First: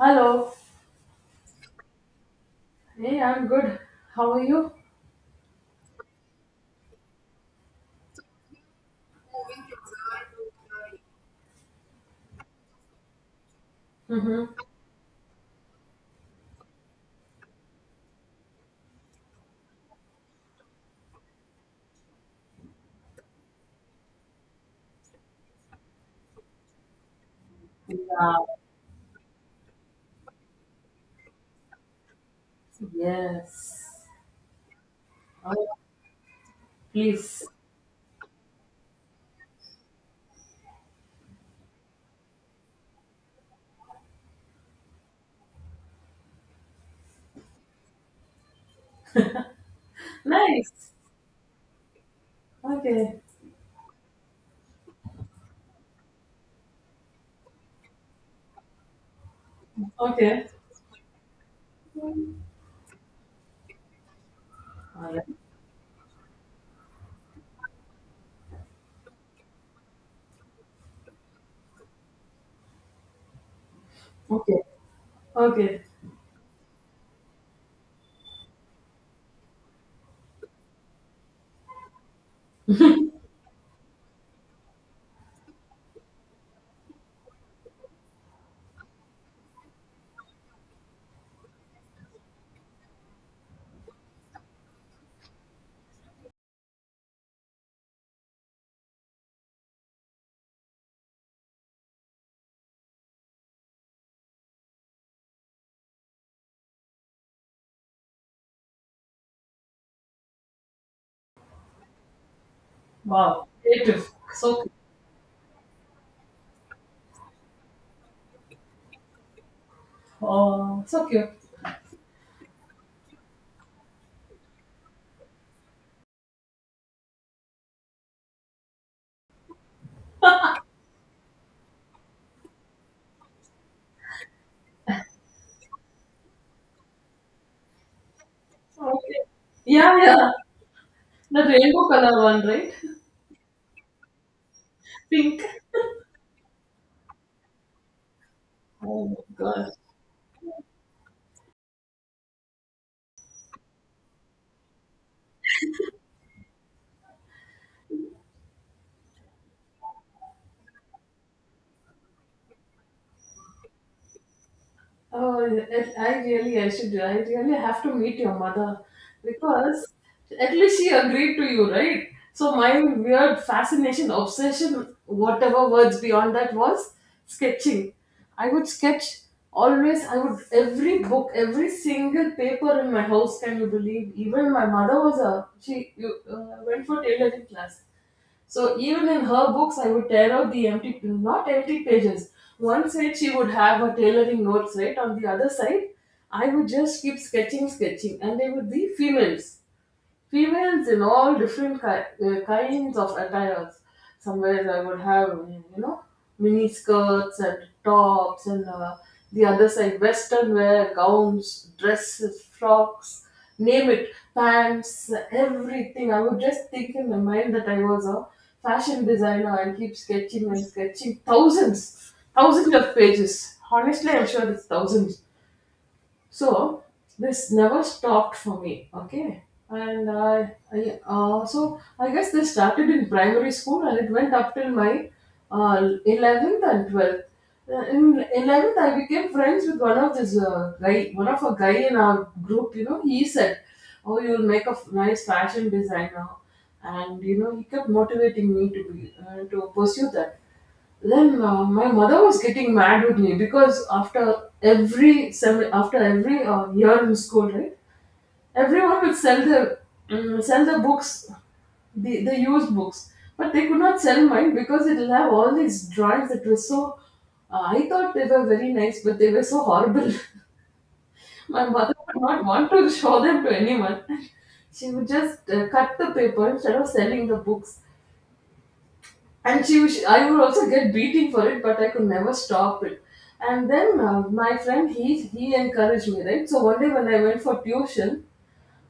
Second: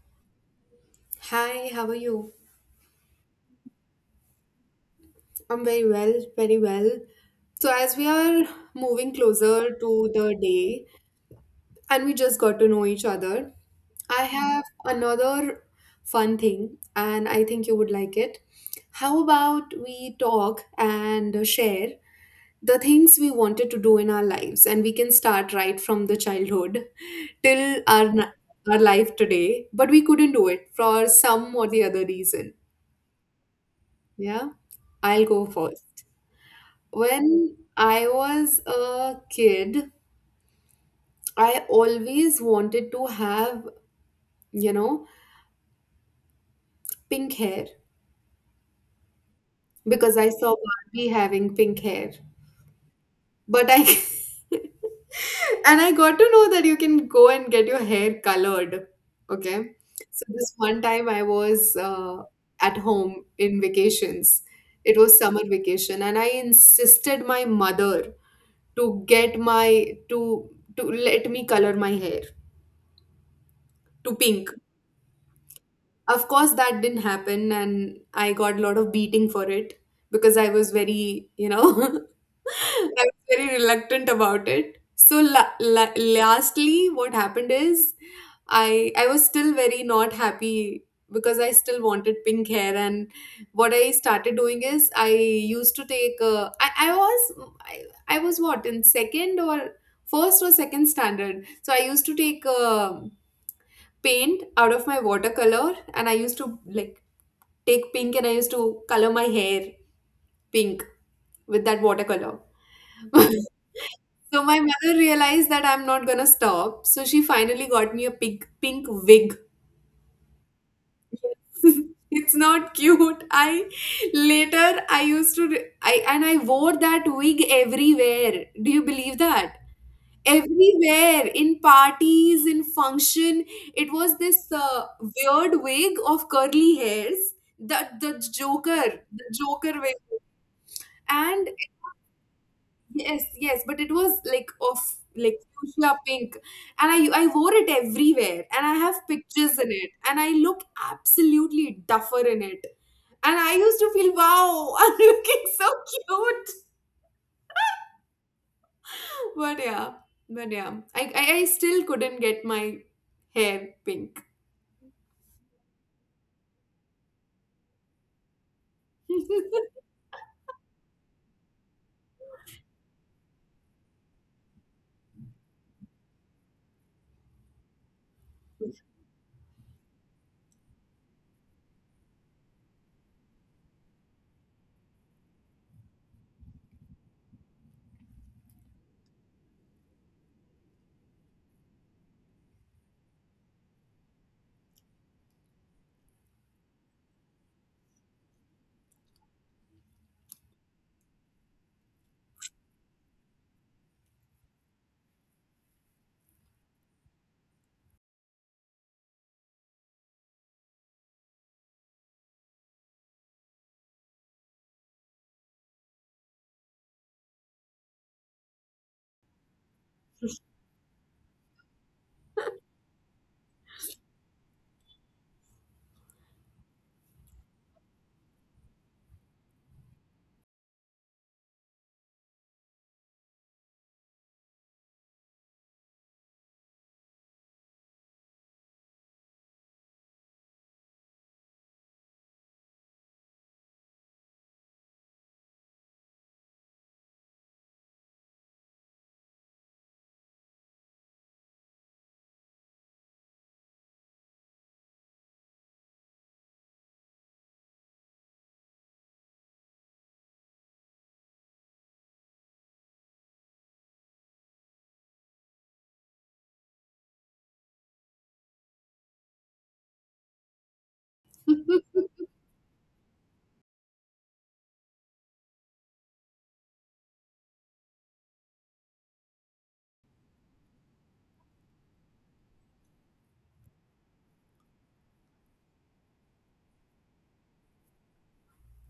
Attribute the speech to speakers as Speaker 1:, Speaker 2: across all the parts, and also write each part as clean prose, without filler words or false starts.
Speaker 1: Hello.
Speaker 2: Hi, how are you?
Speaker 1: Hey, I'm good. How are you?
Speaker 2: I'm very well, very well. So, as we are moving closer to the day and we just got to know each other, I
Speaker 1: Mm-hmm.
Speaker 2: have another fun thing and I think you would like it. How about we talk and share the things we wanted to do in our lives, and we can start right from the childhood till our n-
Speaker 1: Yeah.
Speaker 2: our life today, but we couldn't do it for some or the other reason.
Speaker 1: Yes.
Speaker 2: Yeah, I'll go
Speaker 1: Oh, yeah,
Speaker 2: first.
Speaker 1: please.
Speaker 2: When I was a kid, I always wanted to have, you know, pink hair because I saw
Speaker 1: Nice.
Speaker 2: Barbie having pink hair.
Speaker 1: Okay.
Speaker 2: But I and I got to know that you can go and get your hair colored. Okay. So
Speaker 1: Okay.
Speaker 2: this one time I was at home in vacations. It
Speaker 1: All
Speaker 2: was
Speaker 1: right.
Speaker 2: summer vacation, and I insisted my mother to get my to to let me color my hair to pink.
Speaker 1: Okay. Okay.
Speaker 2: Of course, that didn't happen, and I got a lot of beating for it because I was very, you know, I was very reluctant about it. So, lastly, what happened is I was still very not happy because I still wanted pink hair, and what I started doing is I used to take I, I was what in second or first or second standard. So I used to take paint out of my watercolor, and I used to like take pink, and I used to color my hair pink with that watercolor.
Speaker 1: Wow. Creative.
Speaker 2: So
Speaker 1: So
Speaker 2: my
Speaker 1: cute.
Speaker 2: mother realized that I'm not gonna stop. So she finally got me a pink wig.
Speaker 1: Oh, so cute.
Speaker 2: It's not cute. I later I used to I and I wore that wig everywhere. Do you believe that? Everywhere, in parties, in function, it was this weird wig of curly hairs, the joker,
Speaker 1: Okay.
Speaker 2: the joker wig,
Speaker 1: Yeah, yeah. The
Speaker 2: and
Speaker 1: rainbow color one, right?
Speaker 2: yes, yes, but it was like of like
Speaker 1: Pink.
Speaker 2: fuchsia pink. And I wore it everywhere, and I have
Speaker 1: Oh my
Speaker 2: pictures in
Speaker 1: god.
Speaker 2: it, and I look absolutely duffer in it, and I used to feel wow, I'm looking so cute. But yeah but yeah i i, I still couldn't get my hair pink.
Speaker 1: Oh, I really have to meet your mother because at least she agreed to you, right? So my weird fascination, obsession, whatever words beyond that was sketching. I would sketch always. I would every book, every single paper in my house. Can you believe? Even my mother was a she you, went for tailoring class. So even in her books, I would tear out the empty, not empty pages. One side she would have her tailoring notes, right? On the other side, I would just keep sketching, sketching, and they would be females. Females in all different kinds of attires. Some ways I would have, mini skirts and tops, and the other side, western wear, gowns, dresses, frocks, name it, pants, everything. I would just think in my mind that I was a fashion designer and keep sketching and sketching thousands, thousands of pages. Honestly, I'm sure it's thousands. So this never stopped for me, okay. And I so I guess this started in primary school, and it went up till my uh, 11th and 12th. In 11th, I became friends with one of a guy in our group. He said, oh, you'll make a nice fashion designer. And he kept motivating me to pursue that. Then my mother was getting mad with me because after every year in school, right, everyone would sell the, mm sell the books, the used books, but they could not sell mine because it'll have all these drawings that were so. I thought they were very nice, but they were so horrible. My mother would not want to show them to anyone. She would just cut the paper instead of selling the books. I would also get beating for it, but I could never stop it. And then my friend, he encouraged me, right? So one day when I went for tuition,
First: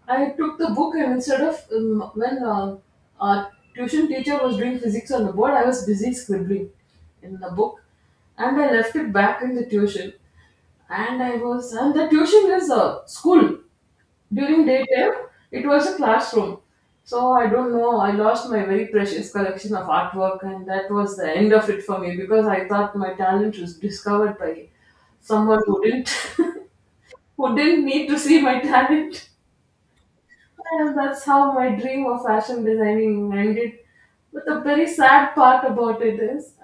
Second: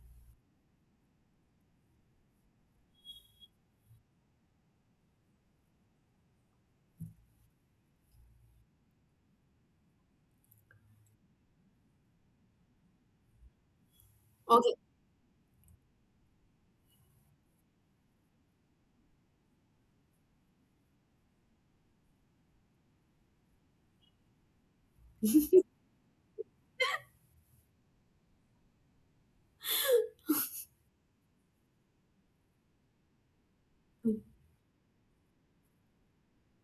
Speaker 1: I took the book, and instead of when our tuition teacher was doing physics on the board, I was busy scribbling in the book, and I left it back in the tuition. And the tuition is a school during
Speaker 2: Okay.
Speaker 1: daytime. It was a classroom. So I don't know, I lost my very precious collection of artwork, and that was the end of it for me because I thought my talent was discovered by someone who didn't who didn't need to see my talent. And that's how my dream of fashion designing ended. But the very sad part about it is,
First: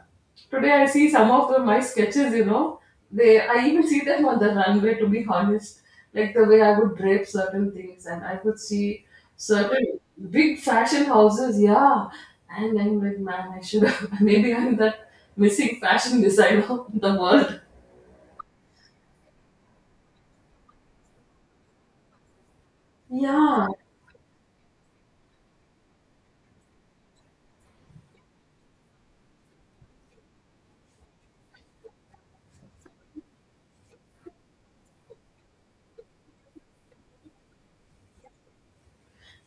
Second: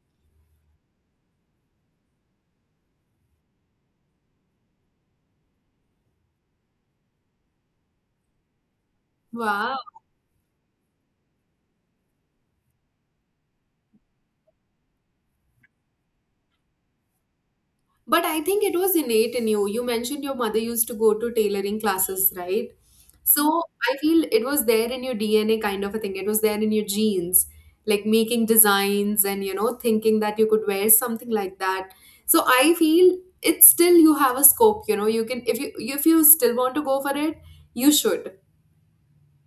Speaker 1: today I see some of my sketches, they I even see them on the runway, to be honest. Like the way I would drape certain things, and I could see
Speaker 2: Wow.
Speaker 1: certain big fashion houses, yeah. And I'm like, man, I should have maybe I'm that missing fashion designer in the world.
Speaker 2: But I think it was innate in you. You mentioned your mother used to go to tailoring classes, right? So
Speaker 1: Yeah.
Speaker 2: I feel it was there in your DNA kind of a thing. It was there in your genes, like making designs and, you know, thinking that you could wear something like that. So I feel it's still, you have a scope, you know, you can, if you still want to go for it, you should.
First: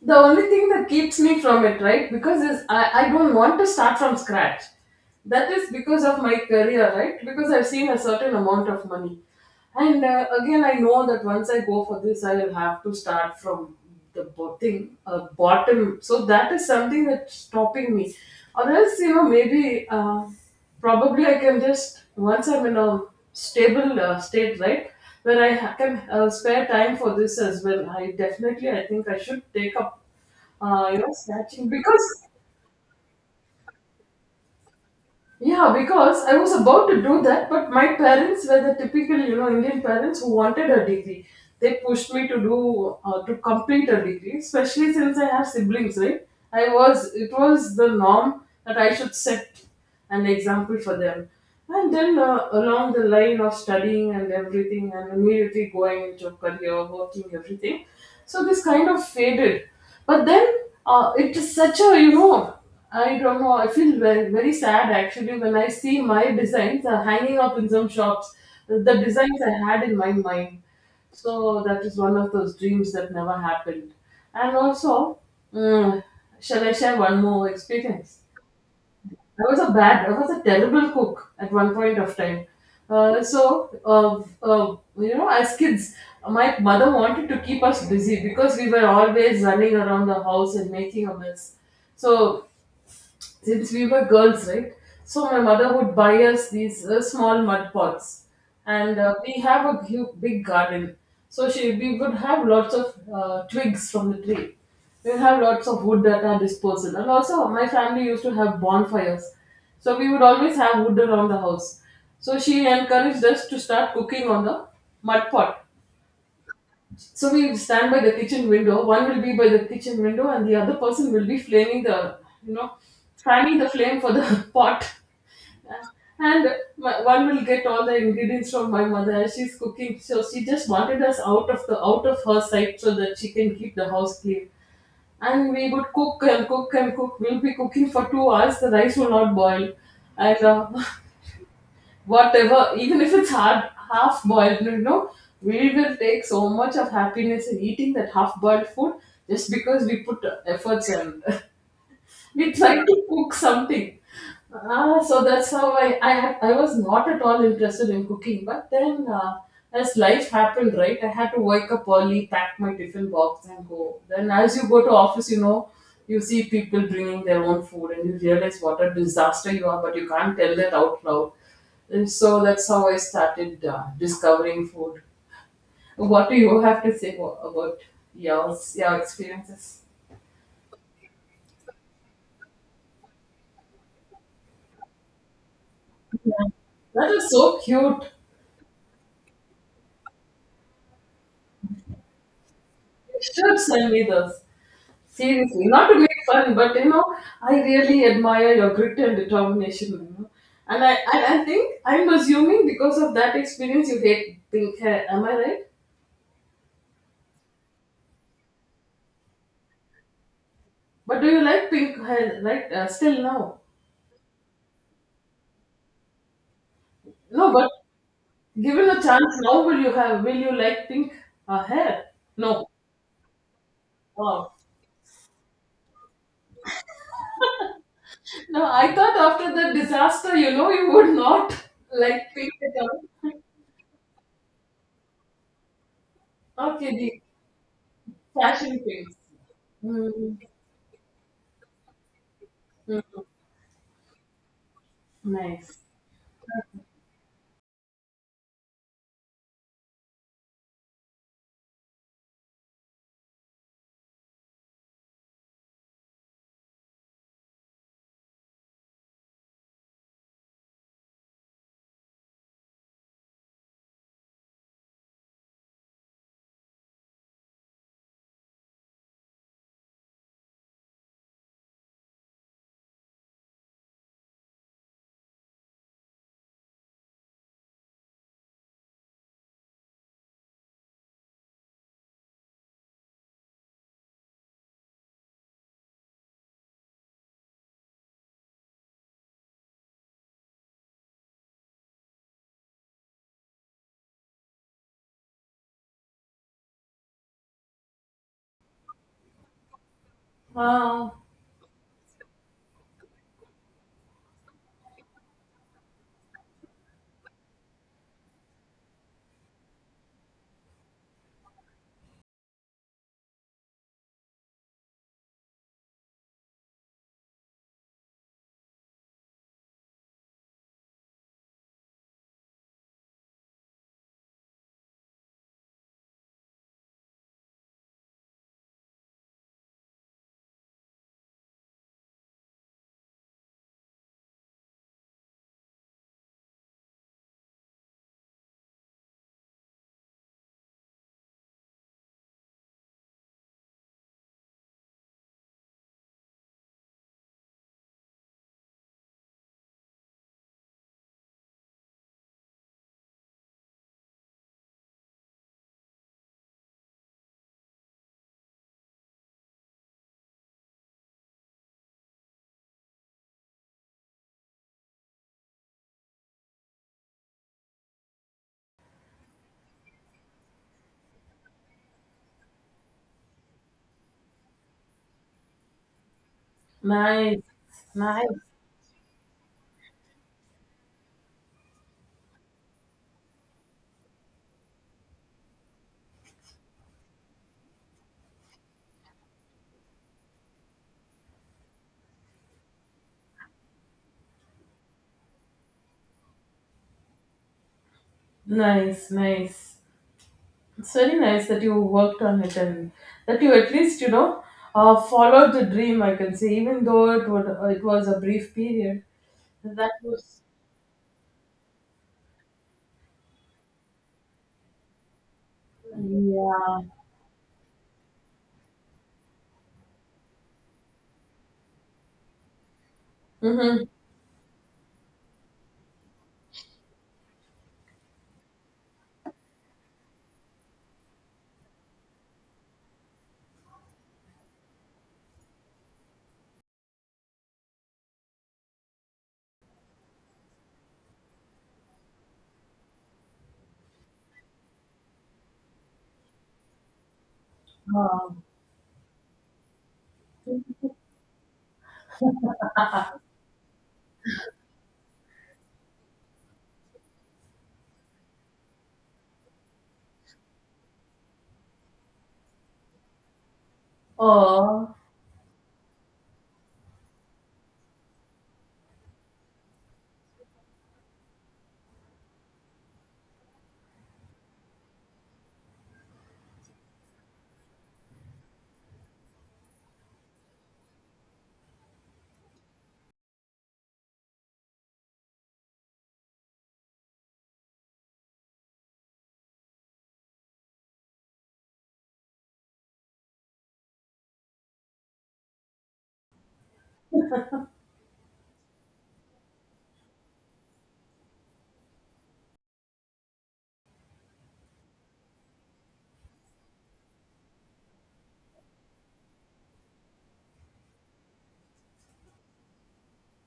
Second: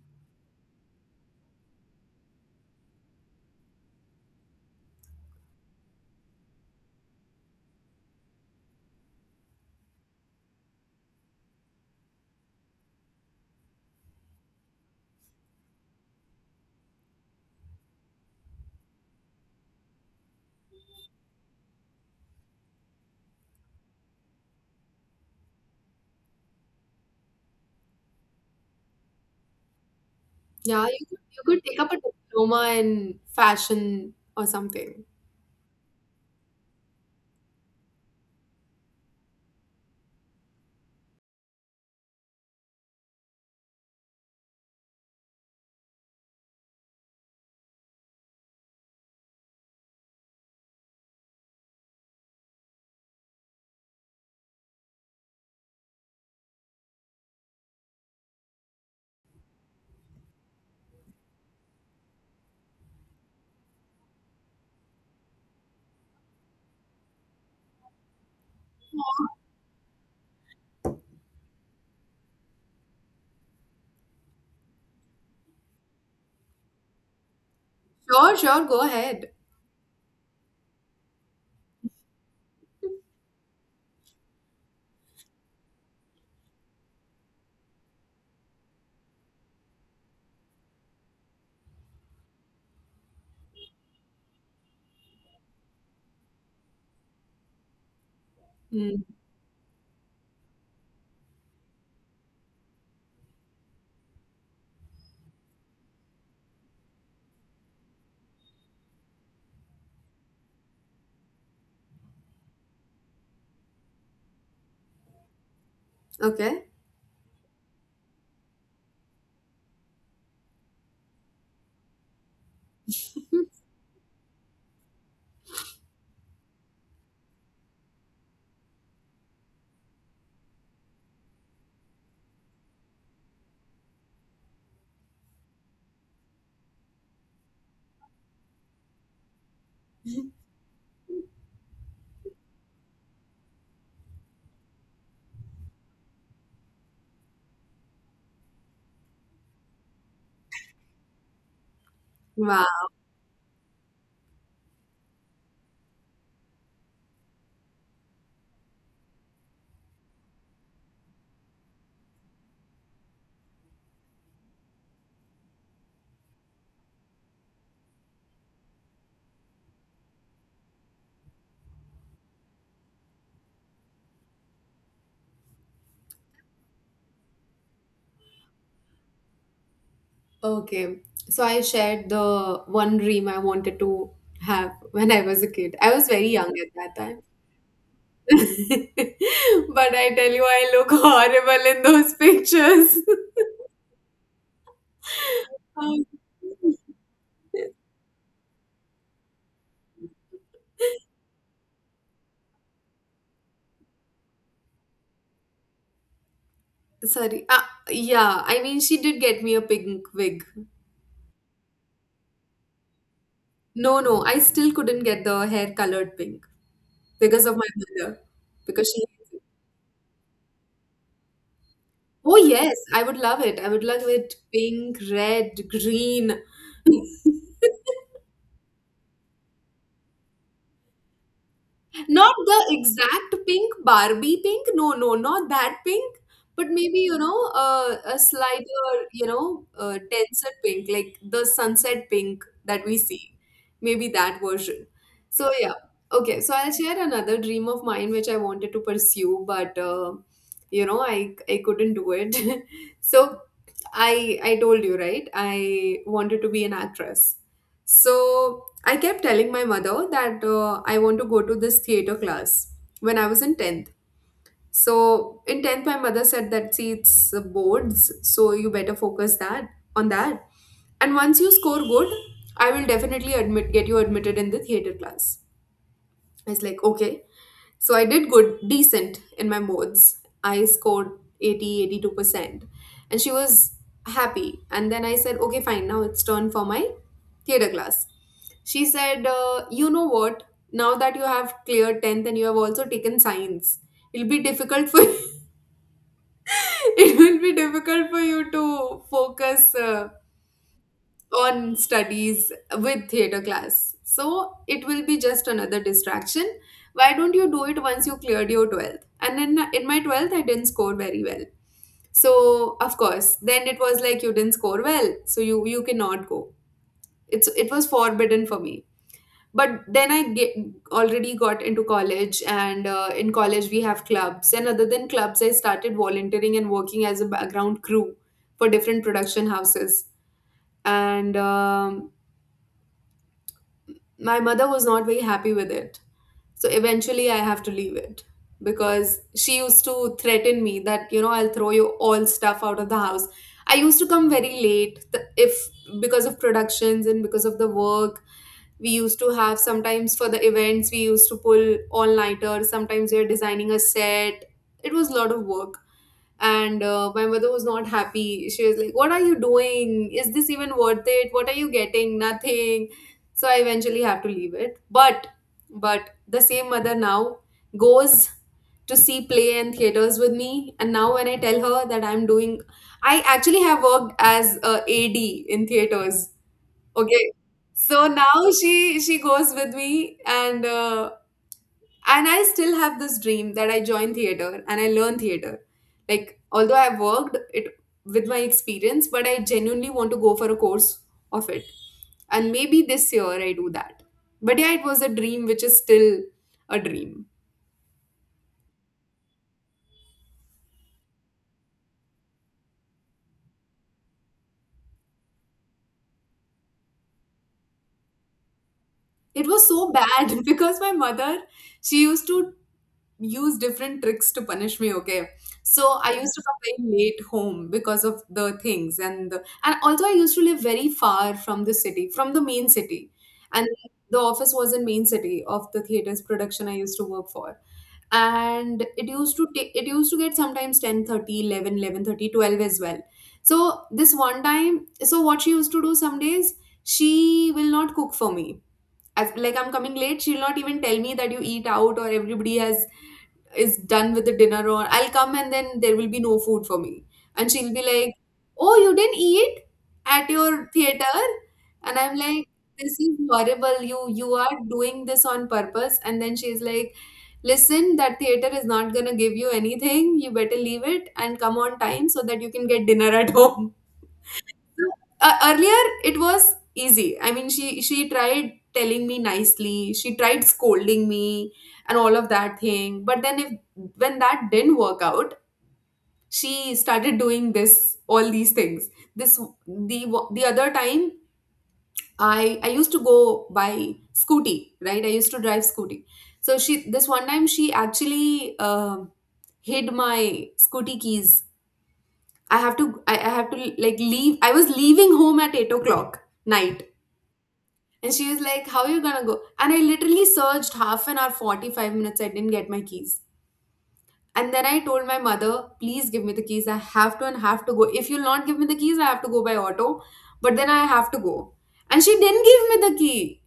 Speaker 1: The only thing that keeps me from it, right? Because is I don't want to start from scratch. That is because of my career, right? Because I've seen a certain amount of money. And again, I know that once I go for this, I will have to start from the bottom. So that is something that's stopping me. Or else, maybe probably I can just once I'm in a stable state, right, where I can spare time for this as well. I think I should take up,
Speaker 2: Yeah, you could
Speaker 1: snatching
Speaker 2: take up a
Speaker 1: because.
Speaker 2: diploma in fashion or something.
Speaker 1: Yeah, because I was about to do that, but my parents were the typical, Indian parents who wanted a degree. They pushed me to complete a degree, especially since I have siblings, right? I was it was the norm that I should set an example for them, and then along the line of studying and everything, and immediately going into career, working, everything. So this kind of faded. But then it is such a I don't know. I feel very, very sad actually when I see my designs hanging up in some shops. The designs I had in my mind. So that is one of those dreams that never happened. And also, mm, shall I share one more experience?
Speaker 2: Sure, sure, go ahead.
Speaker 1: I was a terrible cook at one point of time. So, as kids, my mother wanted to keep us busy because we were always running around the house and making a mess. So since we were girls, right? So my mother would buy us these small mud pots, and
Speaker 2: Mm,
Speaker 1: we have a big garden. So she we would have lots of twigs from the tree. We would have lots of wood at our disposal, and also my family used to have bonfires. So we would always have wood around the house. So she encouraged us to start cooking on the mud pot.
Speaker 2: okay.
Speaker 1: So we stand by the kitchen window. One will be by the kitchen window, and the other person will be flaming you know, fanning the flame for the pot. And one will get all the ingredients from my mother as she's cooking. So she just wanted us out of her sight so that she can keep the house clean. And we would cook and cook and cook. We'll be cooking for 2 hours. The rice will not boil, and whatever, even if it's hard, half boiled, we will take so much of happiness in eating that half boiled food just because we put efforts and we tried
Speaker 2: Wow.
Speaker 1: to cook something. Ah, so that's how I was not at all interested in cooking. But then, as life happened, right, I had to wake up early, pack my tiffin box, and go. Then, as you go to office, you see people bringing their own food, and you realize what a disaster you are. But you can't tell that out loud. And so that's how I started discovering food. What do you have to say about your experiences?
Speaker 2: Okay. So I shared the one dream I wanted to have when I was a kid. I was very young at that
Speaker 1: That
Speaker 2: time.
Speaker 1: is so cute.
Speaker 2: But I tell you, I look horrible in those pictures.
Speaker 1: Should send me this. Seriously, not to
Speaker 2: Um,
Speaker 1: make fun, but I really admire your grit and determination. And I think I'm assuming because of that experience you hate pink hair. Am I right?
Speaker 2: Sorry. Yeah, I mean, she did get me a pink wig.
Speaker 1: But do you like pink hair? Like still now?
Speaker 2: No, no, I still couldn't get the hair colored pink because
Speaker 1: No,
Speaker 2: of my
Speaker 1: but
Speaker 2: mother.
Speaker 1: given
Speaker 2: Because
Speaker 1: a
Speaker 2: she,
Speaker 1: chance now, will you have? Will you like pink hair?
Speaker 2: oh
Speaker 1: No.
Speaker 2: yes, I would love it. I would love it
Speaker 1: Wow.
Speaker 2: pink, red, green.
Speaker 1: No, I thought after the disaster, you would not like
Speaker 2: Not
Speaker 1: pink
Speaker 2: the
Speaker 1: at all.
Speaker 2: exact pink, Barbie pink. No, no, not that pink. But
Speaker 1: Okay,
Speaker 2: maybe, you
Speaker 1: the
Speaker 2: know, a
Speaker 1: fashion
Speaker 2: slighter,
Speaker 1: pink.
Speaker 2: you know,
Speaker 1: Hmm.
Speaker 2: denser pink, like the sunset pink that we see. Maybe that version. So, yeah.
Speaker 1: Nice.
Speaker 2: Okay, so I'll share another dream of mine which I wanted to pursue, but, you know, I couldn't do it. So, I told you, right? I wanted to be an actress. So, I kept telling my mother that I want to go to this theater class when I was in 10th. So in 10th, my mother said that see, it's boards, so you better focus that on that. And once you score good, I will definitely admit get you admitted in the theater class. I was like, okay. So I did good, decent in my modes. I scored 80, 82%. And she was happy. And then I said, okay, fine, now it's turn for my theatre class. She said, you know what? Now that you have cleared 10th and you have also taken science, it'll be difficult for it will be difficult for you to focus
Speaker 1: Wow.
Speaker 2: on studies with theater class. So it will be just another distraction. Why don't you do it once you cleared your 12th? And in my 12th, I didn't score very well. So of course, then it was like you didn't score well, so you cannot go. It was forbidden for me. But then already got into college, and in college we have clubs. And other than clubs, I started volunteering and working as a background crew for different production houses. And my mother was not very happy with it. So eventually I have to leave it because she used to threaten me that, you know, I'll throw you all stuff out of the house. I used to come very late th- if because of productions and because of the work. We used to have sometimes for the events, we used to pull all nighters. Sometimes we are designing a set. It was a lot of work, and my mother was not happy. She was like, what are you doing, is this even worth it, what are you getting, nothing? So I eventually have to leave it, but the same mother now goes to see play and theaters with me. And now when I tell her that I'm doing I actually have worked as a ad in theaters, okay?
Speaker 1: Nice.
Speaker 2: So now
Speaker 1: Nice.
Speaker 2: she goes with me. And and I still have this dream that I join theater and I learn theater. Like, although I worked it with my experience, but I genuinely want to go for a course of it. And maybe this year I do that. But yeah, it was a dream which is still a dream.
Speaker 1: Nice. Nice. It's very nice that you worked on it, and that you at least, followed the dream, I can say, even though it was a brief period.
Speaker 2: It was so
Speaker 1: That was,
Speaker 2: bad because my mother, she used to use different tricks to punish me, okay? So I used to come
Speaker 1: yeah.
Speaker 2: very late home because of the things. And and also I used to live very far from the city, from the main city. And
Speaker 1: Mm-hmm.
Speaker 2: the office was in main city of the theater's production I used to work for. And it used to get sometimes 10:30, 11, 11:30, 12 as well. So this one time, so what she used to do some days, she will not cook for me. As like I'm coming late, she'll not even tell me that you eat out, or everybody has is done with the dinner. Or I'll come and then there will be no food for me. And she'll be like,
Speaker 1: Oh,
Speaker 2: oh, you didn't eat at your theater? And I'm like, this is horrible. You are doing this on purpose. And then she's like, listen, that theater is not gonna give you anything. You better leave it and come on time so that you can get dinner at home.
Speaker 1: oh,
Speaker 2: Earlier it was easy, I mean, she tried telling me nicely, she tried scolding me and all of that thing. But then if when that didn't work out, she started doing this, all these things. This the the other time, I used to go by scooty, right? I used to drive scooty. So she, this one time, she actually hid my scooty keys. I have to like leave. I was leaving home at 8 o'clock night. And she was like, how are you gonna go? And I literally searched half an hour, 45 minutes. I didn't get my keys. And then I told my mother, please give me the keys, I have to and have to go. If you'll not give me the keys, I have to go by auto. But then I have to go. And she didn't give me the key.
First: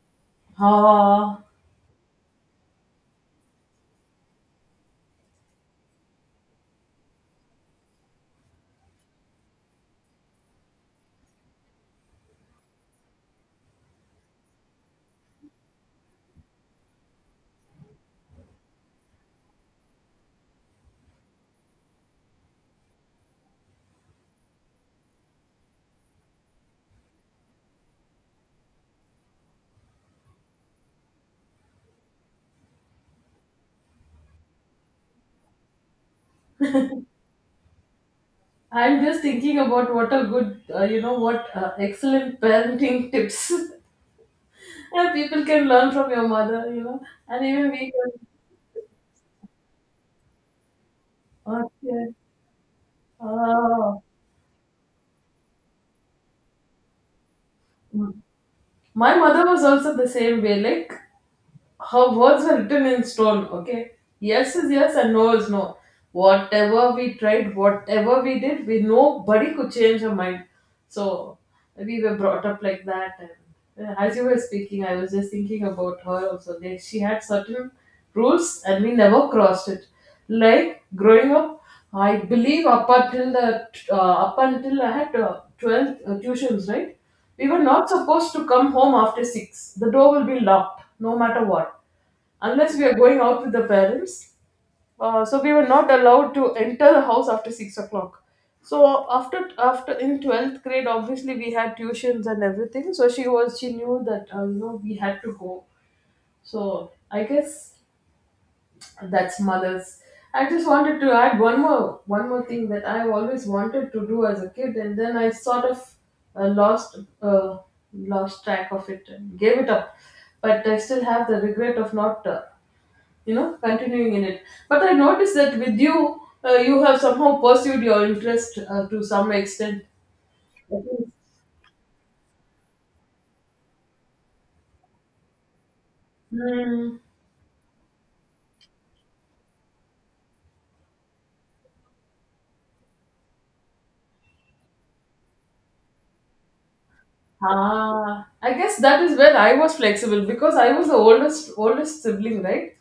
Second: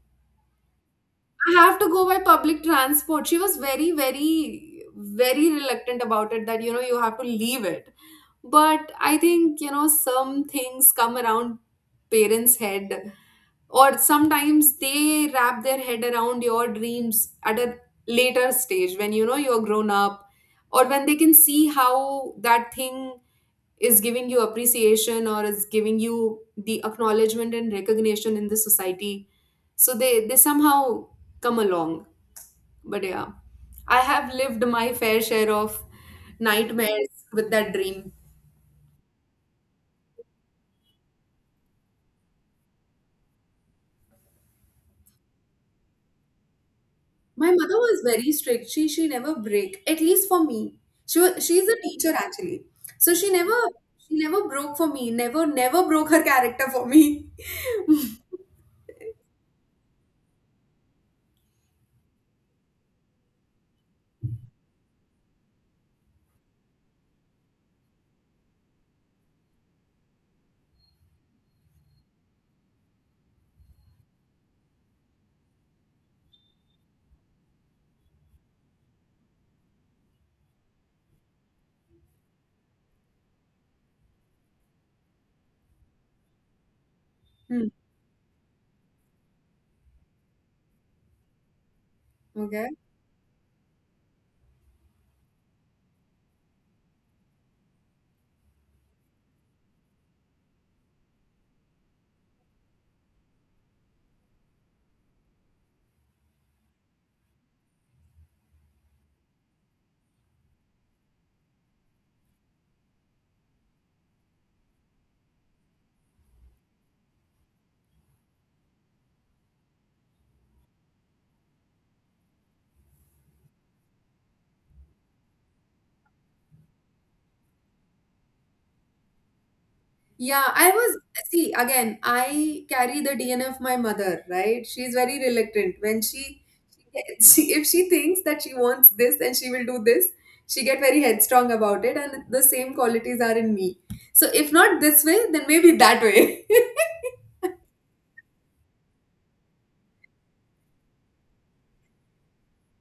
Speaker 1: oh.
Speaker 2: I have to go by public transport. She was very, very, very reluctant about it that, you know, you have to leave it. But I think, you know, some things come around parents' head, or sometimes they wrap their head around your dreams at a later stage when you know you're grown up, or when they can see how that thing is giving you appreciation, or is giving you the acknowledgement and recognition in the society. So they somehow come along. But yeah, I have lived my fair share of nightmares with that dream.
Speaker 1: I'm just thinking about what a good, you know, what excellent parenting tips yeah, people can learn from your mother, and
Speaker 2: My
Speaker 1: even
Speaker 2: mother
Speaker 1: we
Speaker 2: was
Speaker 1: can.
Speaker 2: very strict. She never break, at least for me. She's a teacher
Speaker 1: Okay.
Speaker 2: actually. So she never,
Speaker 1: Oh.
Speaker 2: she never broke for me. Never broke her character for me.
Speaker 1: My mother was also the same way. Like her words were written in stone. Okay, yes is yes and no is no. Whatever we tried, whatever we did, we nobody could change her mind. So we were brought up like that. And as you were speaking, I was just thinking about her also. Like she had certain rules and we never crossed it. Like growing up, I believe up until the up until I had 12 tuitions, right? We were
Speaker 2: Hmm.
Speaker 1: not supposed to come home after 6. The door will be locked, no matter what,
Speaker 2: Okay.
Speaker 1: unless we are going out with the parents. So we were not allowed to enter the house after 6 o'clock. So after in 12th grade, obviously we had tuitions and everything. So she knew that we had to go. So I guess that's mothers. I just wanted to add one more thing that I always wanted to do as a kid, and then I sort of uh, lost uh, lost track of it and gave it up, but I still have the regret of not continuing in it. But I noticed that with you, you have somehow pursued your interest to some extent.
Speaker 2: Yeah, I was, see again, I carry the DNA of my mother, right? She's very reluctant. When
Speaker 1: Hmm.
Speaker 2: she if she thinks that she wants this and she will do this, she get very headstrong about it and the same qualities are in me. So if not this way, then maybe that way.
Speaker 1: Ah, I guess that is where I was flexible because I was the oldest sibling, right?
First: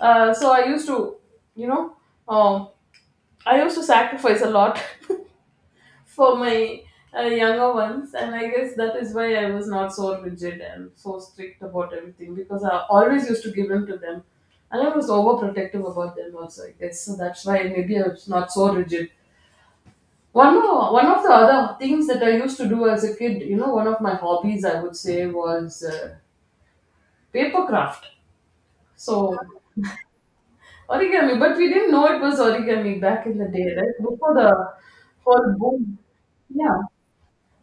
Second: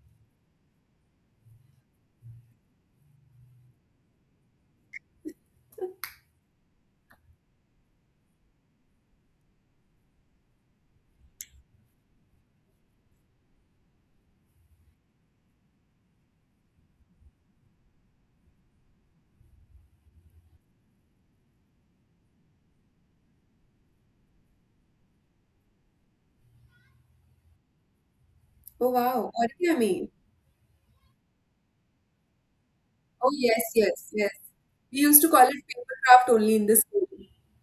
Speaker 1: So I used to, you know, um, I used to sacrifice a lot for my younger ones, and I guess that is why I was not so rigid and so strict about everything because I always used to give in to them, and I was overprotective about them also. I guess so that's why maybe I was not so rigid. One of the other things that I used to do as a kid, you know, one of my hobbies, I would say, was paper craft.
Speaker 2: Oh wow,
Speaker 1: So
Speaker 2: origami.
Speaker 1: origami, but we didn't know it was origami back
Speaker 2: Oh,
Speaker 1: in the
Speaker 2: yes,
Speaker 1: day, right?
Speaker 2: yes, yes.
Speaker 1: Before the
Speaker 2: We used to call
Speaker 1: whole
Speaker 2: it paper
Speaker 1: boom.
Speaker 2: craft only in the
Speaker 1: Yeah.
Speaker 2: school.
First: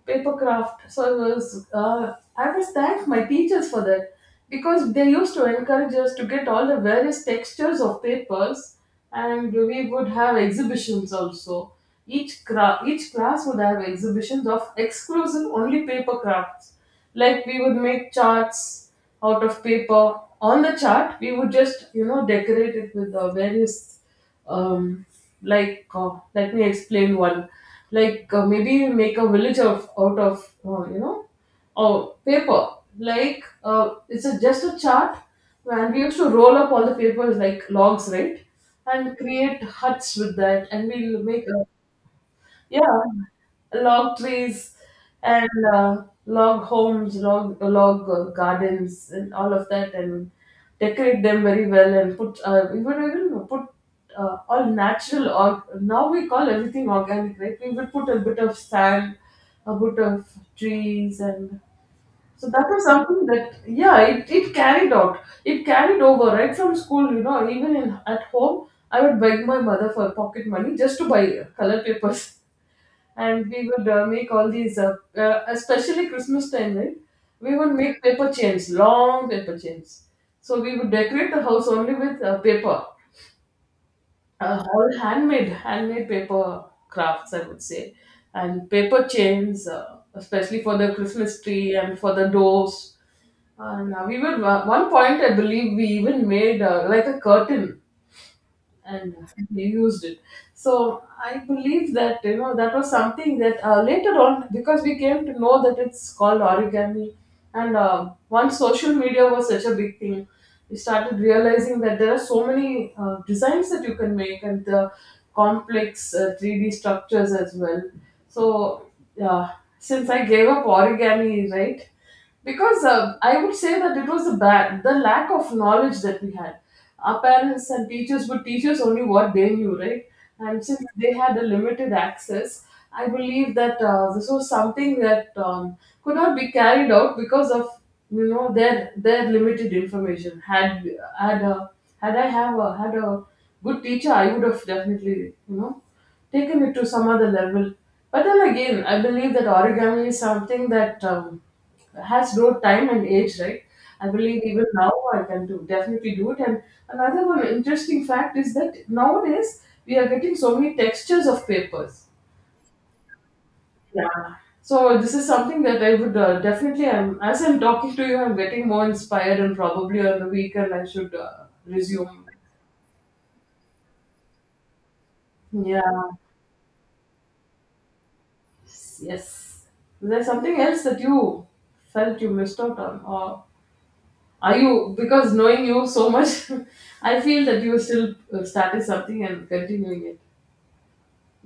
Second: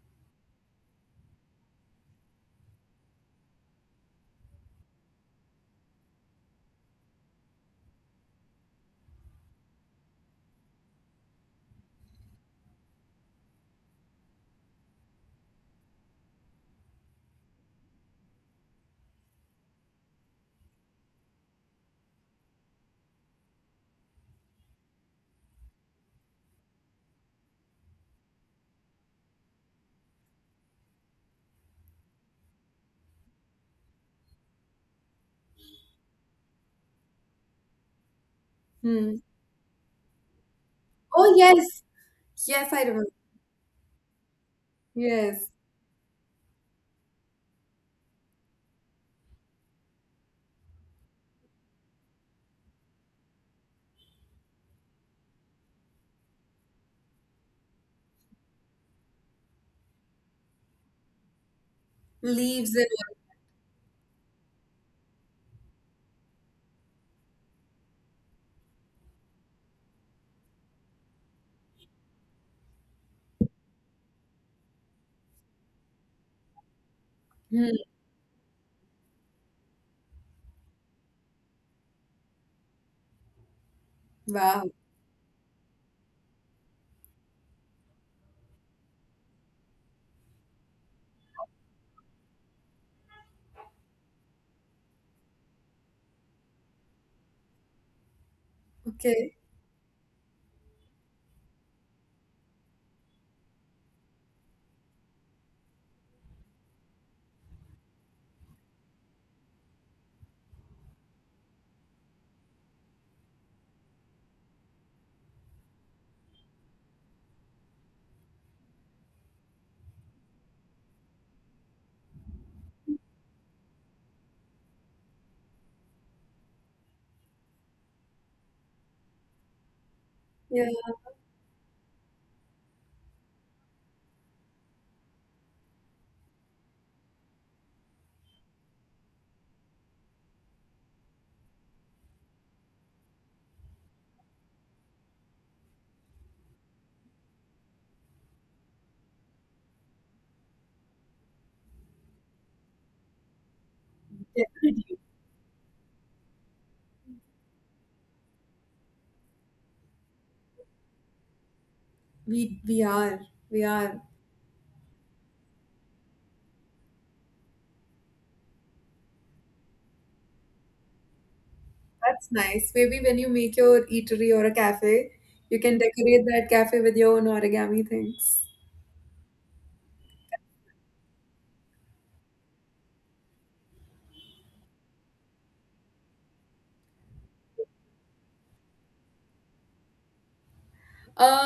Speaker 1: Paper craft. So I was thanked my teachers for that because they used to encourage us to get all the various textures of papers, and we would have exhibitions also. Each class would have exhibitions of exclusive only paper crafts. Like we would make charts out of paper. On the chart, we would just, you know, decorate it with various um, like let me explain one, maybe make a village of out of you know or paper, it's a, just a chart, and we used to roll up all the papers like logs, right,
Speaker 2: Hmm.
Speaker 1: and create huts with that, and we'll
Speaker 2: Oh,
Speaker 1: make,
Speaker 2: yes. Yes, I
Speaker 1: yeah,
Speaker 2: remember.
Speaker 1: log trees
Speaker 2: Yes.
Speaker 1: and log homes, log gardens, and all of that, and decorate them very well, and put we would even put all natural, or now we call everything organic, right? We would put a bit of sand, a bit of trees, and so that
Speaker 2: Leaves
Speaker 1: was
Speaker 2: and
Speaker 1: something that, yeah, it carried over right from school, you know, even in at home. I would beg my mother for pocket money just to buy color papers, and we would make all these, especially Christmas time, right? We
Speaker 2: all. Hmm.
Speaker 1: would make paper chains, long paper chains. So we would decorate the house only with paper,
Speaker 2: Wow.
Speaker 1: all handmade, handmade paper crafts, I would say, and paper chains, especially for the Christmas tree and for the doors. And we would, one point, I believe, we even made like a curtain, and
Speaker 2: Okay.
Speaker 1: he used it. So I believe that, you know, that was something that, later on, because we came to know that it's called origami. And once social media was such a big thing, we started realizing that there are so many designs that you can make, and the complex 3D structures as well. So yeah, since I gave up origami, right, because I would say that it was the lack of knowledge that we had. Our parents and teachers would teach us only what they knew, right, and
Speaker 2: Yeah,
Speaker 1: since they had a limited access, I believe that this was something that could not be carried out because of, you know, their limited information. Had a, had a good teacher, I would have definitely, you know, taken it to some other level. But then again, I believe that origami is something that has no time and age, right? I believe even now
Speaker 2: definitely.
Speaker 1: I can do, definitely do it. And another one interesting fact is that nowadays we are getting so many textures of papers.
Speaker 2: We are. We are.
Speaker 1: Yeah. So this is something that I would, definitely. I'm, as I'm talking to you, I'm getting more inspired, and probably on the weekend I should resume.
Speaker 2: That's nice. Maybe when you make your eatery or a cafe, you can
Speaker 1: Yeah.
Speaker 2: decorate that cafe with your own origami things.
Speaker 1: Yes. Is there something else that you felt you missed out on? Or are you, because knowing you so much, I feel that you still started something and continuing it.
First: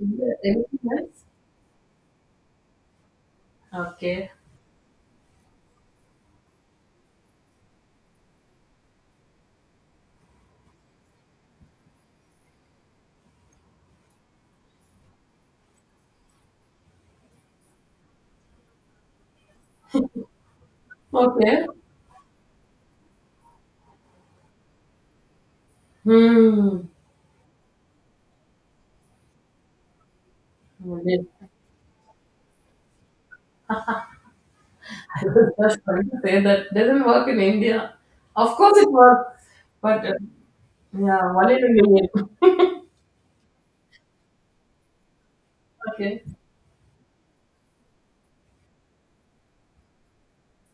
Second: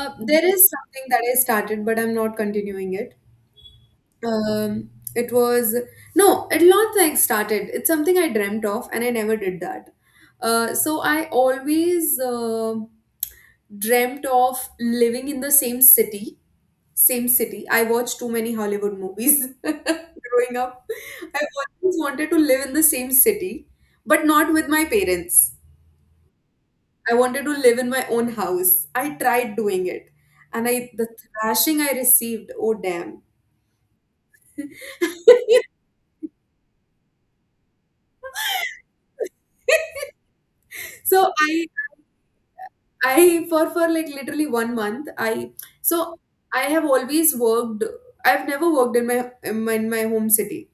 Speaker 1: Is there
Speaker 2: There is
Speaker 1: anything
Speaker 2: something that
Speaker 1: else?
Speaker 2: I started, but I'm not continuing it.
Speaker 1: Okay.
Speaker 2: Um, it was, no, it not like started. It's something I dreamt of, and I never did that. So I always dreamt of living in the same city. Same city. I watched too many Hollywood movies growing up. I
Speaker 1: Okay.
Speaker 2: always wanted to live in the same city, but not with my parents.
Speaker 1: Hmm.
Speaker 2: I wanted to live in my own house. I tried doing it, and I the
Speaker 1: Yes.
Speaker 2: thrashing I received. Oh damn!
Speaker 1: I was just trying to say that doesn't work in India. Of course it works, but
Speaker 2: So
Speaker 1: yeah, one in
Speaker 2: I
Speaker 1: a million.
Speaker 2: I for like literally 1 month I so
Speaker 1: Okay.
Speaker 2: I have always worked, I've never worked in my in my, in my home city.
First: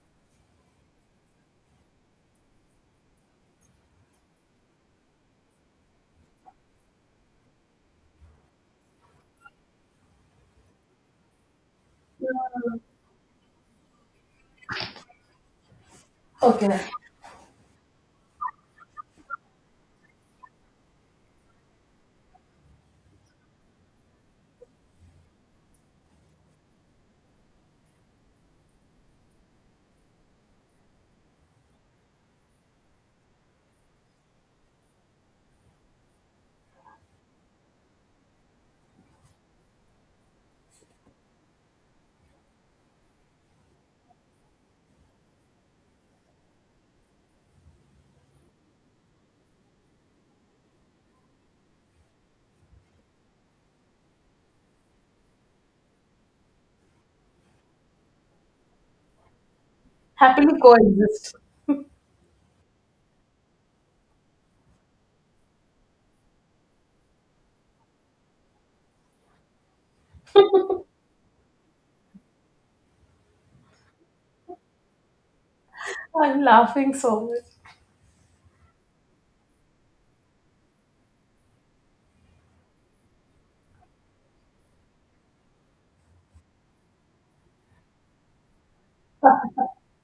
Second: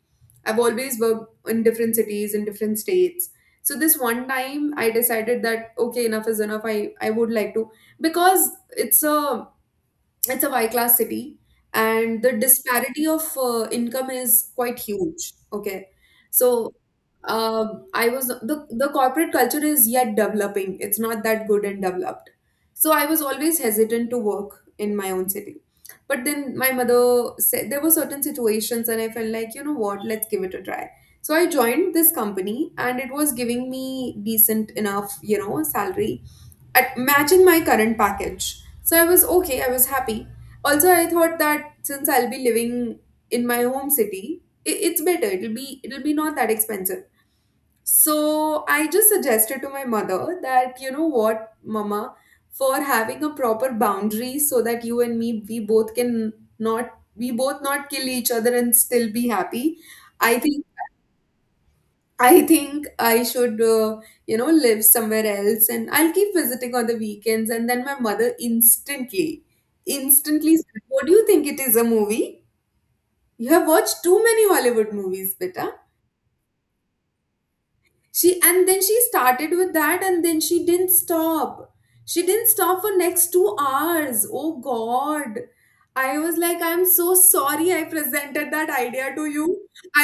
Speaker 2: I've always worked in different cities in different states. So this one time I decided that okay, enough is enough, I would like to, because it's a Y class city, and the disparity of income is quite huge. Okay, so
Speaker 1: Okay.
Speaker 2: I was, the corporate culture is yet developing. It's not that good and developed. So I was always hesitant to work in my own city. But then my mother said there were certain situations, and I felt like, you know what, let's give it a try. So I joined this company, and it was giving me decent enough, you know, salary at matching my current package. So I was okay, I was happy. Also, I thought that since I'll be living in my home city, it's better. It'll be not that expensive. So I just suggested to my mother that you know what, Mama, for having a proper boundary so that you and me, we both can, not we both not kill each other and still be happy. I
Speaker 1: Happily
Speaker 2: think
Speaker 1: coexist.
Speaker 2: I think I should, you know, live somewhere else and I'll keep visiting on the weekends. And then my mother instantly, instantly said, "What do you think it is, a movie? You have watched too many Hollywood movies, beta."
Speaker 1: I'm laughing so much.
Speaker 2: She, and then she started with that and then she didn't stop. She didn't stop for next 2 hours. Oh god, I was like, I'm so sorry I presented that idea to you,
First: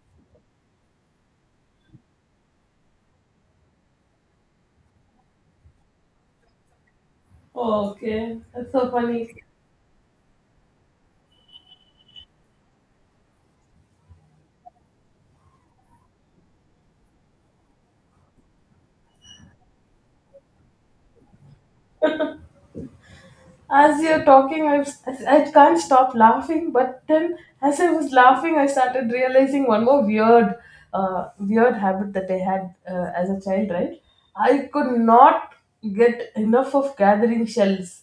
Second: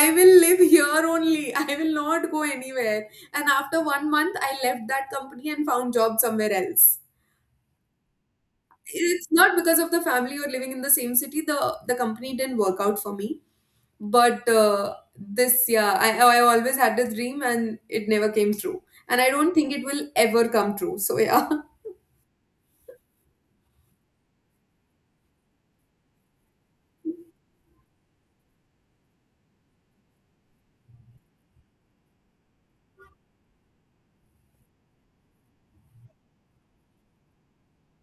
Speaker 2: I will live here only. I will not go anywhere. And after 1 month I left that company and found job somewhere else.
Speaker 1: Oh, okay, that's so
Speaker 2: It's
Speaker 1: funny.
Speaker 2: not because of the family or living in the same city, the company didn't work out for me. But this, yeah, I always had this dream and it never came true, and I don't think it will ever come true. So yeah.
Speaker 1: As you're talking, I I can't stop laughing. But then, as I was laughing, I started realizing one more weird, weird habit that I had as a child. Right, I could not get enough of gathering shells.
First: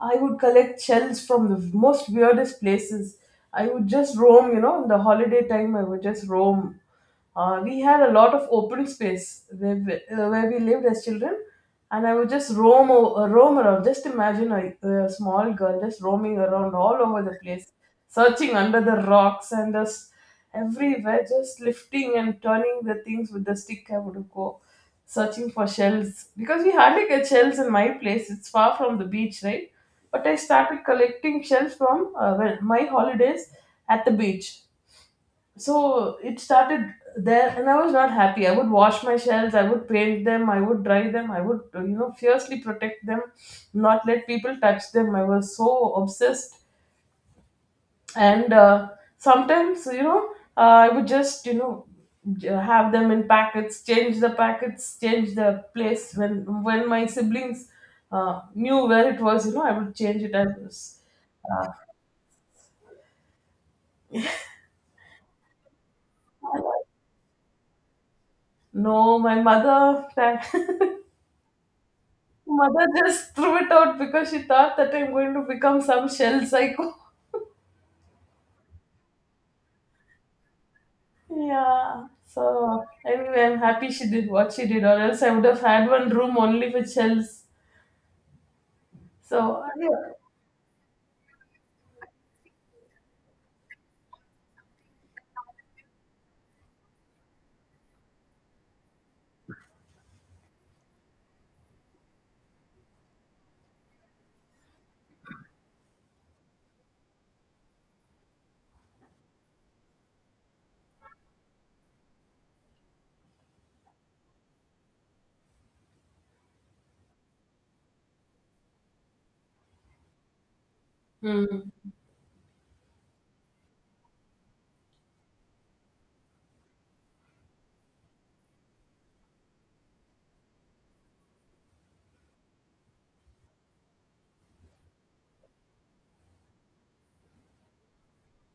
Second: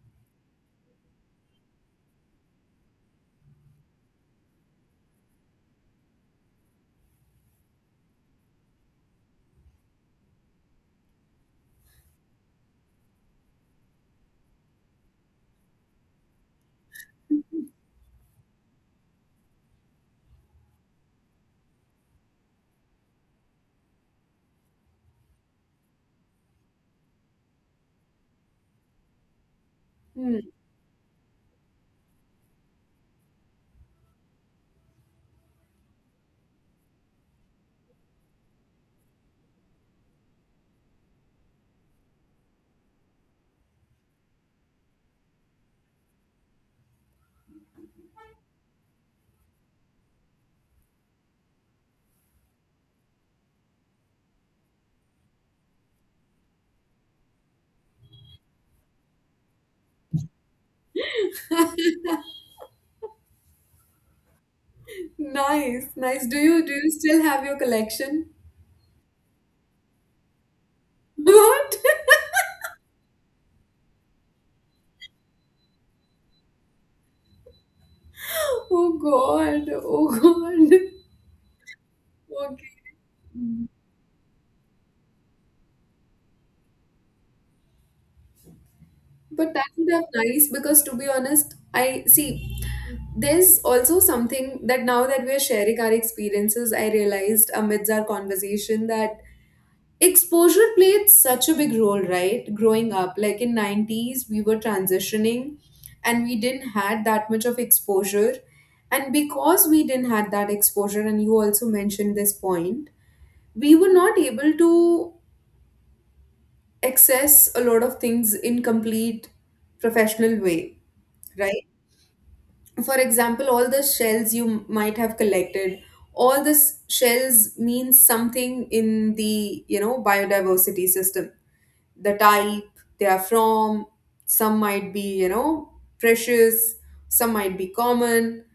Speaker 1: I would collect shells from the most weirdest places. I would just roam. You know, in the holiday time, I would just roam. We had a lot of open space where where we lived as children, and I would just roam around. Just imagine a small girl just roaming around all over the place, searching under the rocks and just everywhere, just lifting and turning the things with the stick. I would go searching for shells because we hardly get shells in my place. It's far from the beach, right? But I
Speaker 2: Hmm.
Speaker 1: started collecting shells from, well, my holidays at the beach. So it started there, and I was not happy. I would wash my shells, I would paint them, I would dry them, I would, you know, fiercely protect them, not let people touch them. I was so obsessed. And sometimes you know I would just, you know, have them in packets, change the packets, change the place when my siblings knew where it was, you know, I would change it. I was,
Speaker 2: Nice, nice, do you still have your collection?
Speaker 1: no, my mother,
Speaker 2: What?
Speaker 1: mother just threw it out because she thought that I'm going to become some shell psycho.
Speaker 2: Oh god, oh god.
Speaker 1: Yeah.
Speaker 2: Okay,
Speaker 1: So anyway, I'm happy she did what she did, or else I would have had one room only for shells.
Speaker 2: but
Speaker 1: So
Speaker 2: that would have
Speaker 1: yeah.
Speaker 2: nice because to be honest, I see there's also something that, now that we're sharing our experiences, I realized amidst our conversation that exposure played such a big role, right? Growing up, like in 90's we were transitioning and we didn't had that much of exposure. And because we didn't had that exposure, and you also mentioned this point, we were not able to access a lot of things in complete professional way, right?
Speaker 1: Hmm.
Speaker 2: For example, all the shells you might have collected, all the shells means something in the, you know, biodiversity system, the type they are from. Some might be, you know, precious, some might be common.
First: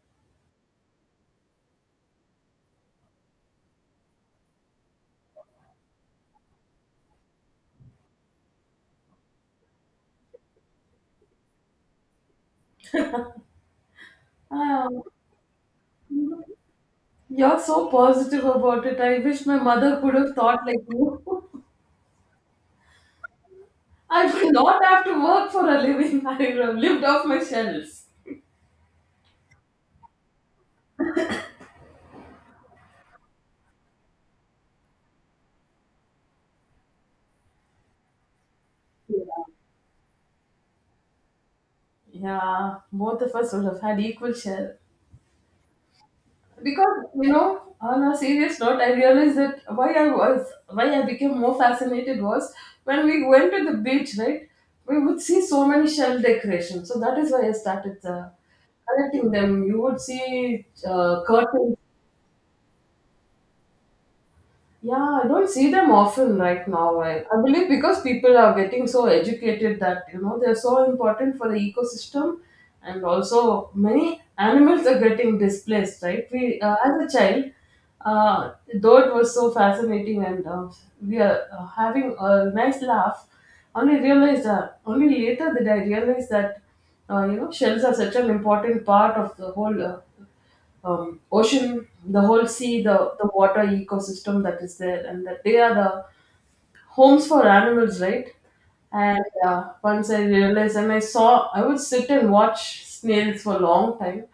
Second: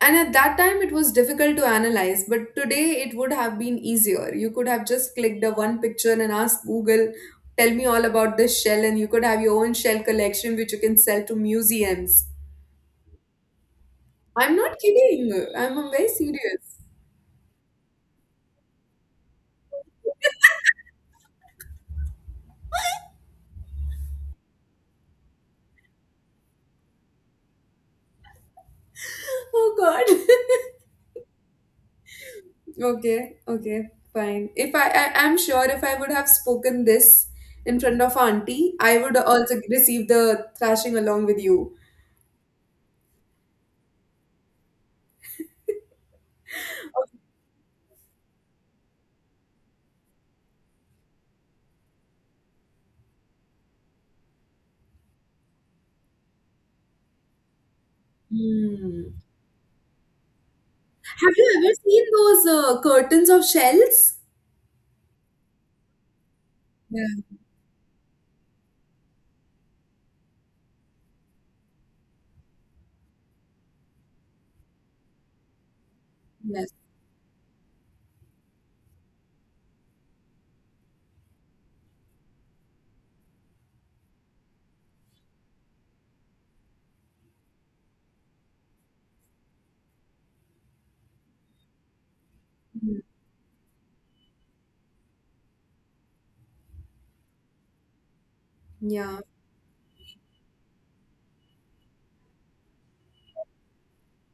Speaker 2: And at that time, it was difficult to analyze, but today it would have been easier. You could have just clicked the one picture and asked Google, tell me all about this shell, and you could have your own shell collection which you can sell to museums. I'm not
Speaker 1: Ah,
Speaker 2: kidding. I'm very serious.
Speaker 1: you're so positive about it. I wish my mother could have thought like you. I will not have to work for a living. I would have lived off my shells.
Speaker 2: Oh God. Okay, okay, fine. If I I'm sure if I would have spoken this in front of auntie, I would also receive the thrashing along with you.
Speaker 1: Yeah, both of us would have had equal share. Because, you know, on a serious note, I realized that why I became more fascinated was when we went to the beach, right, we would see so many shell decorations. So that is why I started
Speaker 2: Hmm.
Speaker 1: collecting them. You would see
Speaker 2: Have you ever
Speaker 1: curtains.
Speaker 2: seen those curtains of shells?
Speaker 1: Yeah, I don't see them often right now. I,
Speaker 2: Yeah.
Speaker 1: I believe because people are getting so educated that, you know, they're so important for the ecosystem, and also many animals are getting displaced. Right? We,
Speaker 2: Yes.
Speaker 1: as a child, though it was so fascinating, and we are having a nice laugh. Only realized that only Later did I realize that, you know, shells are such an important part of the whole ocean, the whole sea,
Speaker 2: Mm.
Speaker 1: the water ecosystem that is there, and that they are the homes for animals, right?
Speaker 2: Yeah.
Speaker 1: And once I realized, and I saw, I would sit and watch snails for a long time.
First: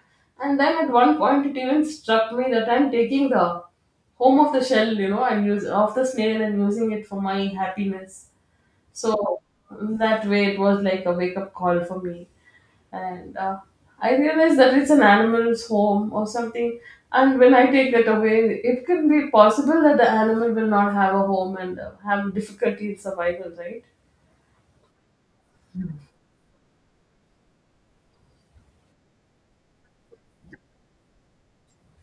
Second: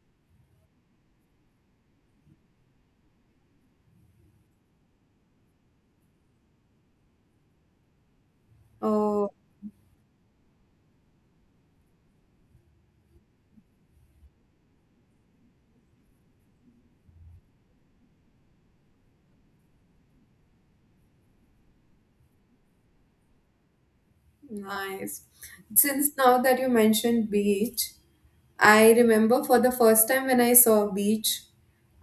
Speaker 1: And then at one point, it even struck me that I'm taking the home of the shell, you know, and use of the snail and using it for my happiness.
Speaker 2: Oh,
Speaker 1: So that way, it was like a wake up call for me, and I realized that it's an animal's home or something. And when I take that away, it can be possible that the animal will not have a home and have difficulty in survival, right?
Speaker 2: nice. Since now that you mentioned beach, I remember for the first time when I saw a beach,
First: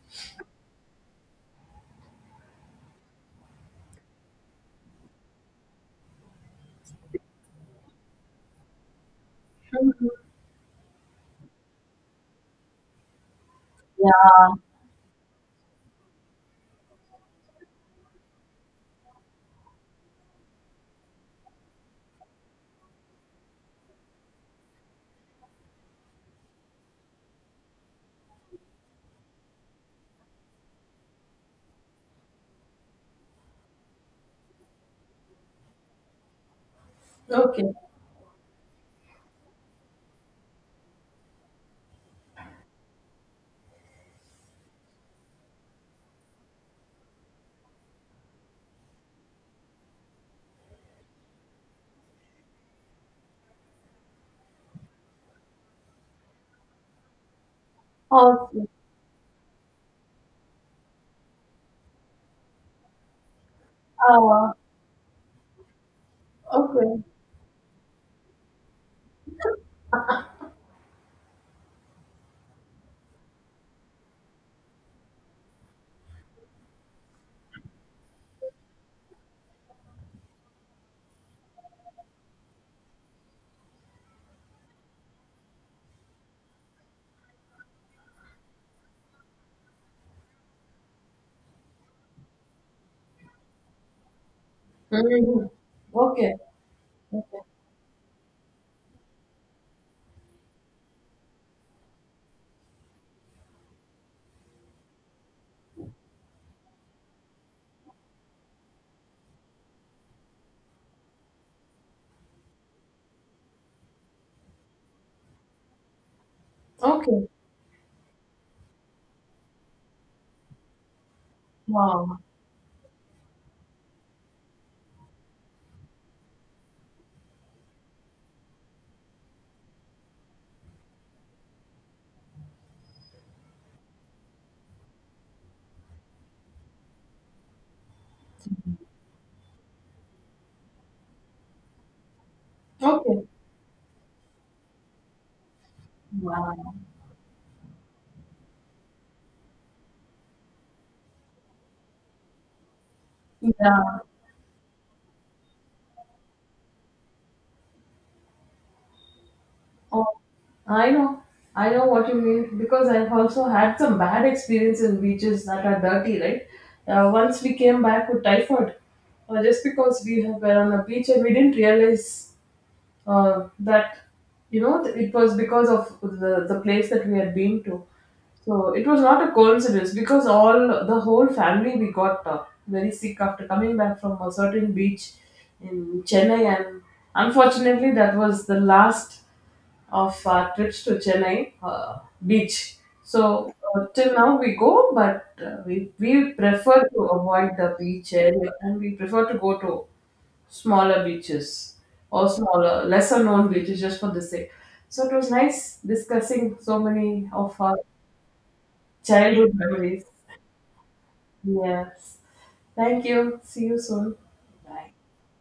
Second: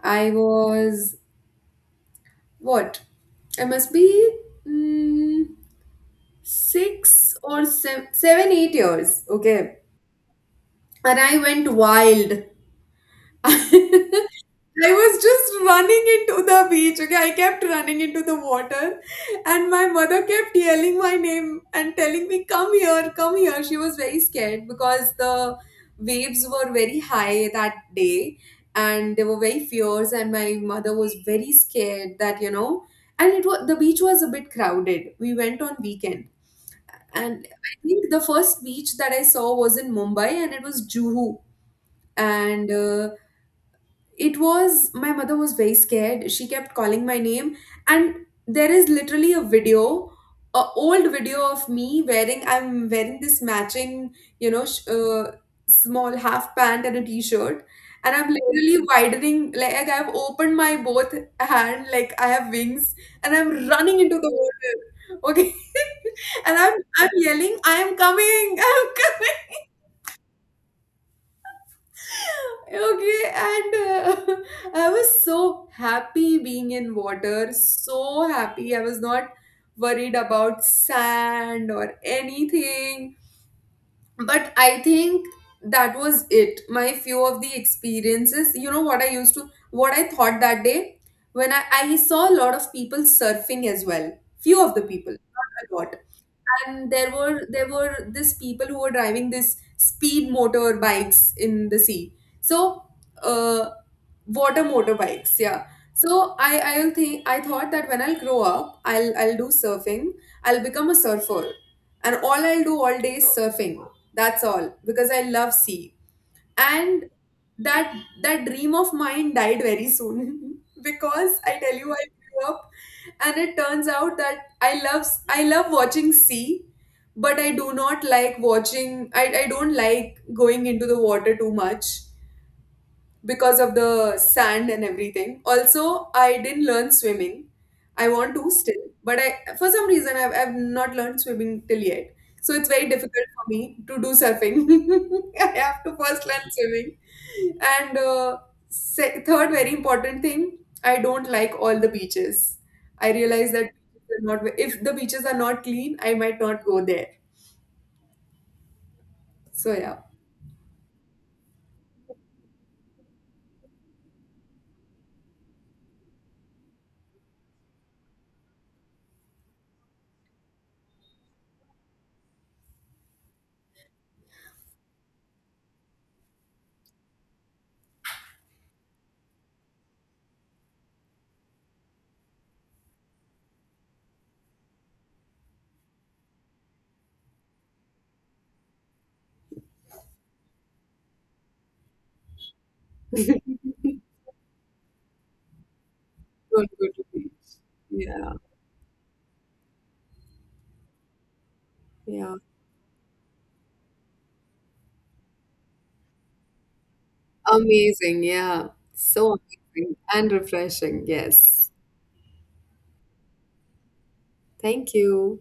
Speaker 2: I was what? I must be. Mm, six or seven, seven, 8 years. Okay. And I went wild. I
Speaker 1: Yeah.
Speaker 2: was just running into the beach. Okay. I kept running into the water. And my mother kept yelling my name and telling me, come here, come here. She was very scared because the waves were very high that day and they were very fierce. And my mother was very scared that, you know, and it was the beach was a bit crowded. We went on weekend. And
Speaker 1: Okay.
Speaker 2: I think the first beach that I saw was in Mumbai and it was Juhu. And it was, my mother was very scared, she kept calling my name. And there is literally a video, a old video of me wearing, I'm wearing this matching, you know, small half pant and a t-shirt, and I'm
Speaker 1: Okay.
Speaker 2: literally widening, like, I've opened my both hand like I have wings, and I'm running into the
Speaker 1: Uh,
Speaker 2: water, okay. And
Speaker 1: okay.
Speaker 2: I'm yelling, I'm coming, I'm coming. Okay, and I was so happy being in water, so happy. I was not worried about sand or anything. But I think that was it. My few of the experiences, you know, what I used to, what I thought that day when I saw a lot of people surfing as well. Few of the people,
Speaker 1: Mhm.
Speaker 2: not a lot.
Speaker 1: Okay.
Speaker 2: And there were this people who were driving this speed motor bikes in the sea. So uh, water motorbikes, yeah. So I, I'll think I thought that when I'll grow up, I'll do surfing. I'll become a surfer, and all I'll do all day is surfing. That's all because I love sea. And
Speaker 1: Okay.
Speaker 2: that, that dream of mine died very soon because I tell you I
Speaker 1: Wow.
Speaker 2: grew up, and it turns out that I love watching sea, but I do not like watching, I don't like going into the water too much because of the sand and everything. Also, I didn't learn swimming. I want to still, but I, for some reason I've not learned swimming till yet. So it's very difficult
Speaker 1: Okay.
Speaker 2: for me to do surfing. I have to first learn
Speaker 1: Wow.
Speaker 2: swimming. And third very important thing, I don't like all the beaches. I realize that
Speaker 1: Yeah.
Speaker 2: beaches are not, if the beaches are not clean, I might not go there. So yeah,
Speaker 1: Oh, I know, I know what you mean because I've also had some bad experience in beaches that are dirty, right? Once we came back with typhoid, just because we were on a beach and we didn't realize that, you know, it was because of the place that we had been to. So it was not a coincidence because all the whole family we got very sick after coming back from a certain beach in Chennai, and unfortunately, that was the last of our trips to Chennai beach. So till now we go, but we
Speaker 2: don't go
Speaker 1: prefer to
Speaker 2: to beach.
Speaker 1: avoid the beach
Speaker 2: Yeah,
Speaker 1: area, and we prefer to go to smaller beaches, or
Speaker 2: yeah.
Speaker 1: smaller, lesser known beaches just for the sake. So it was nice discussing so many of our
Speaker 2: Amazing. Yeah. So
Speaker 1: childhood
Speaker 2: amazing
Speaker 1: memories.
Speaker 2: and refreshing. Yes.
Speaker 1: Yes. Thank you. See you soon. Bye.
Speaker 2: Thank you.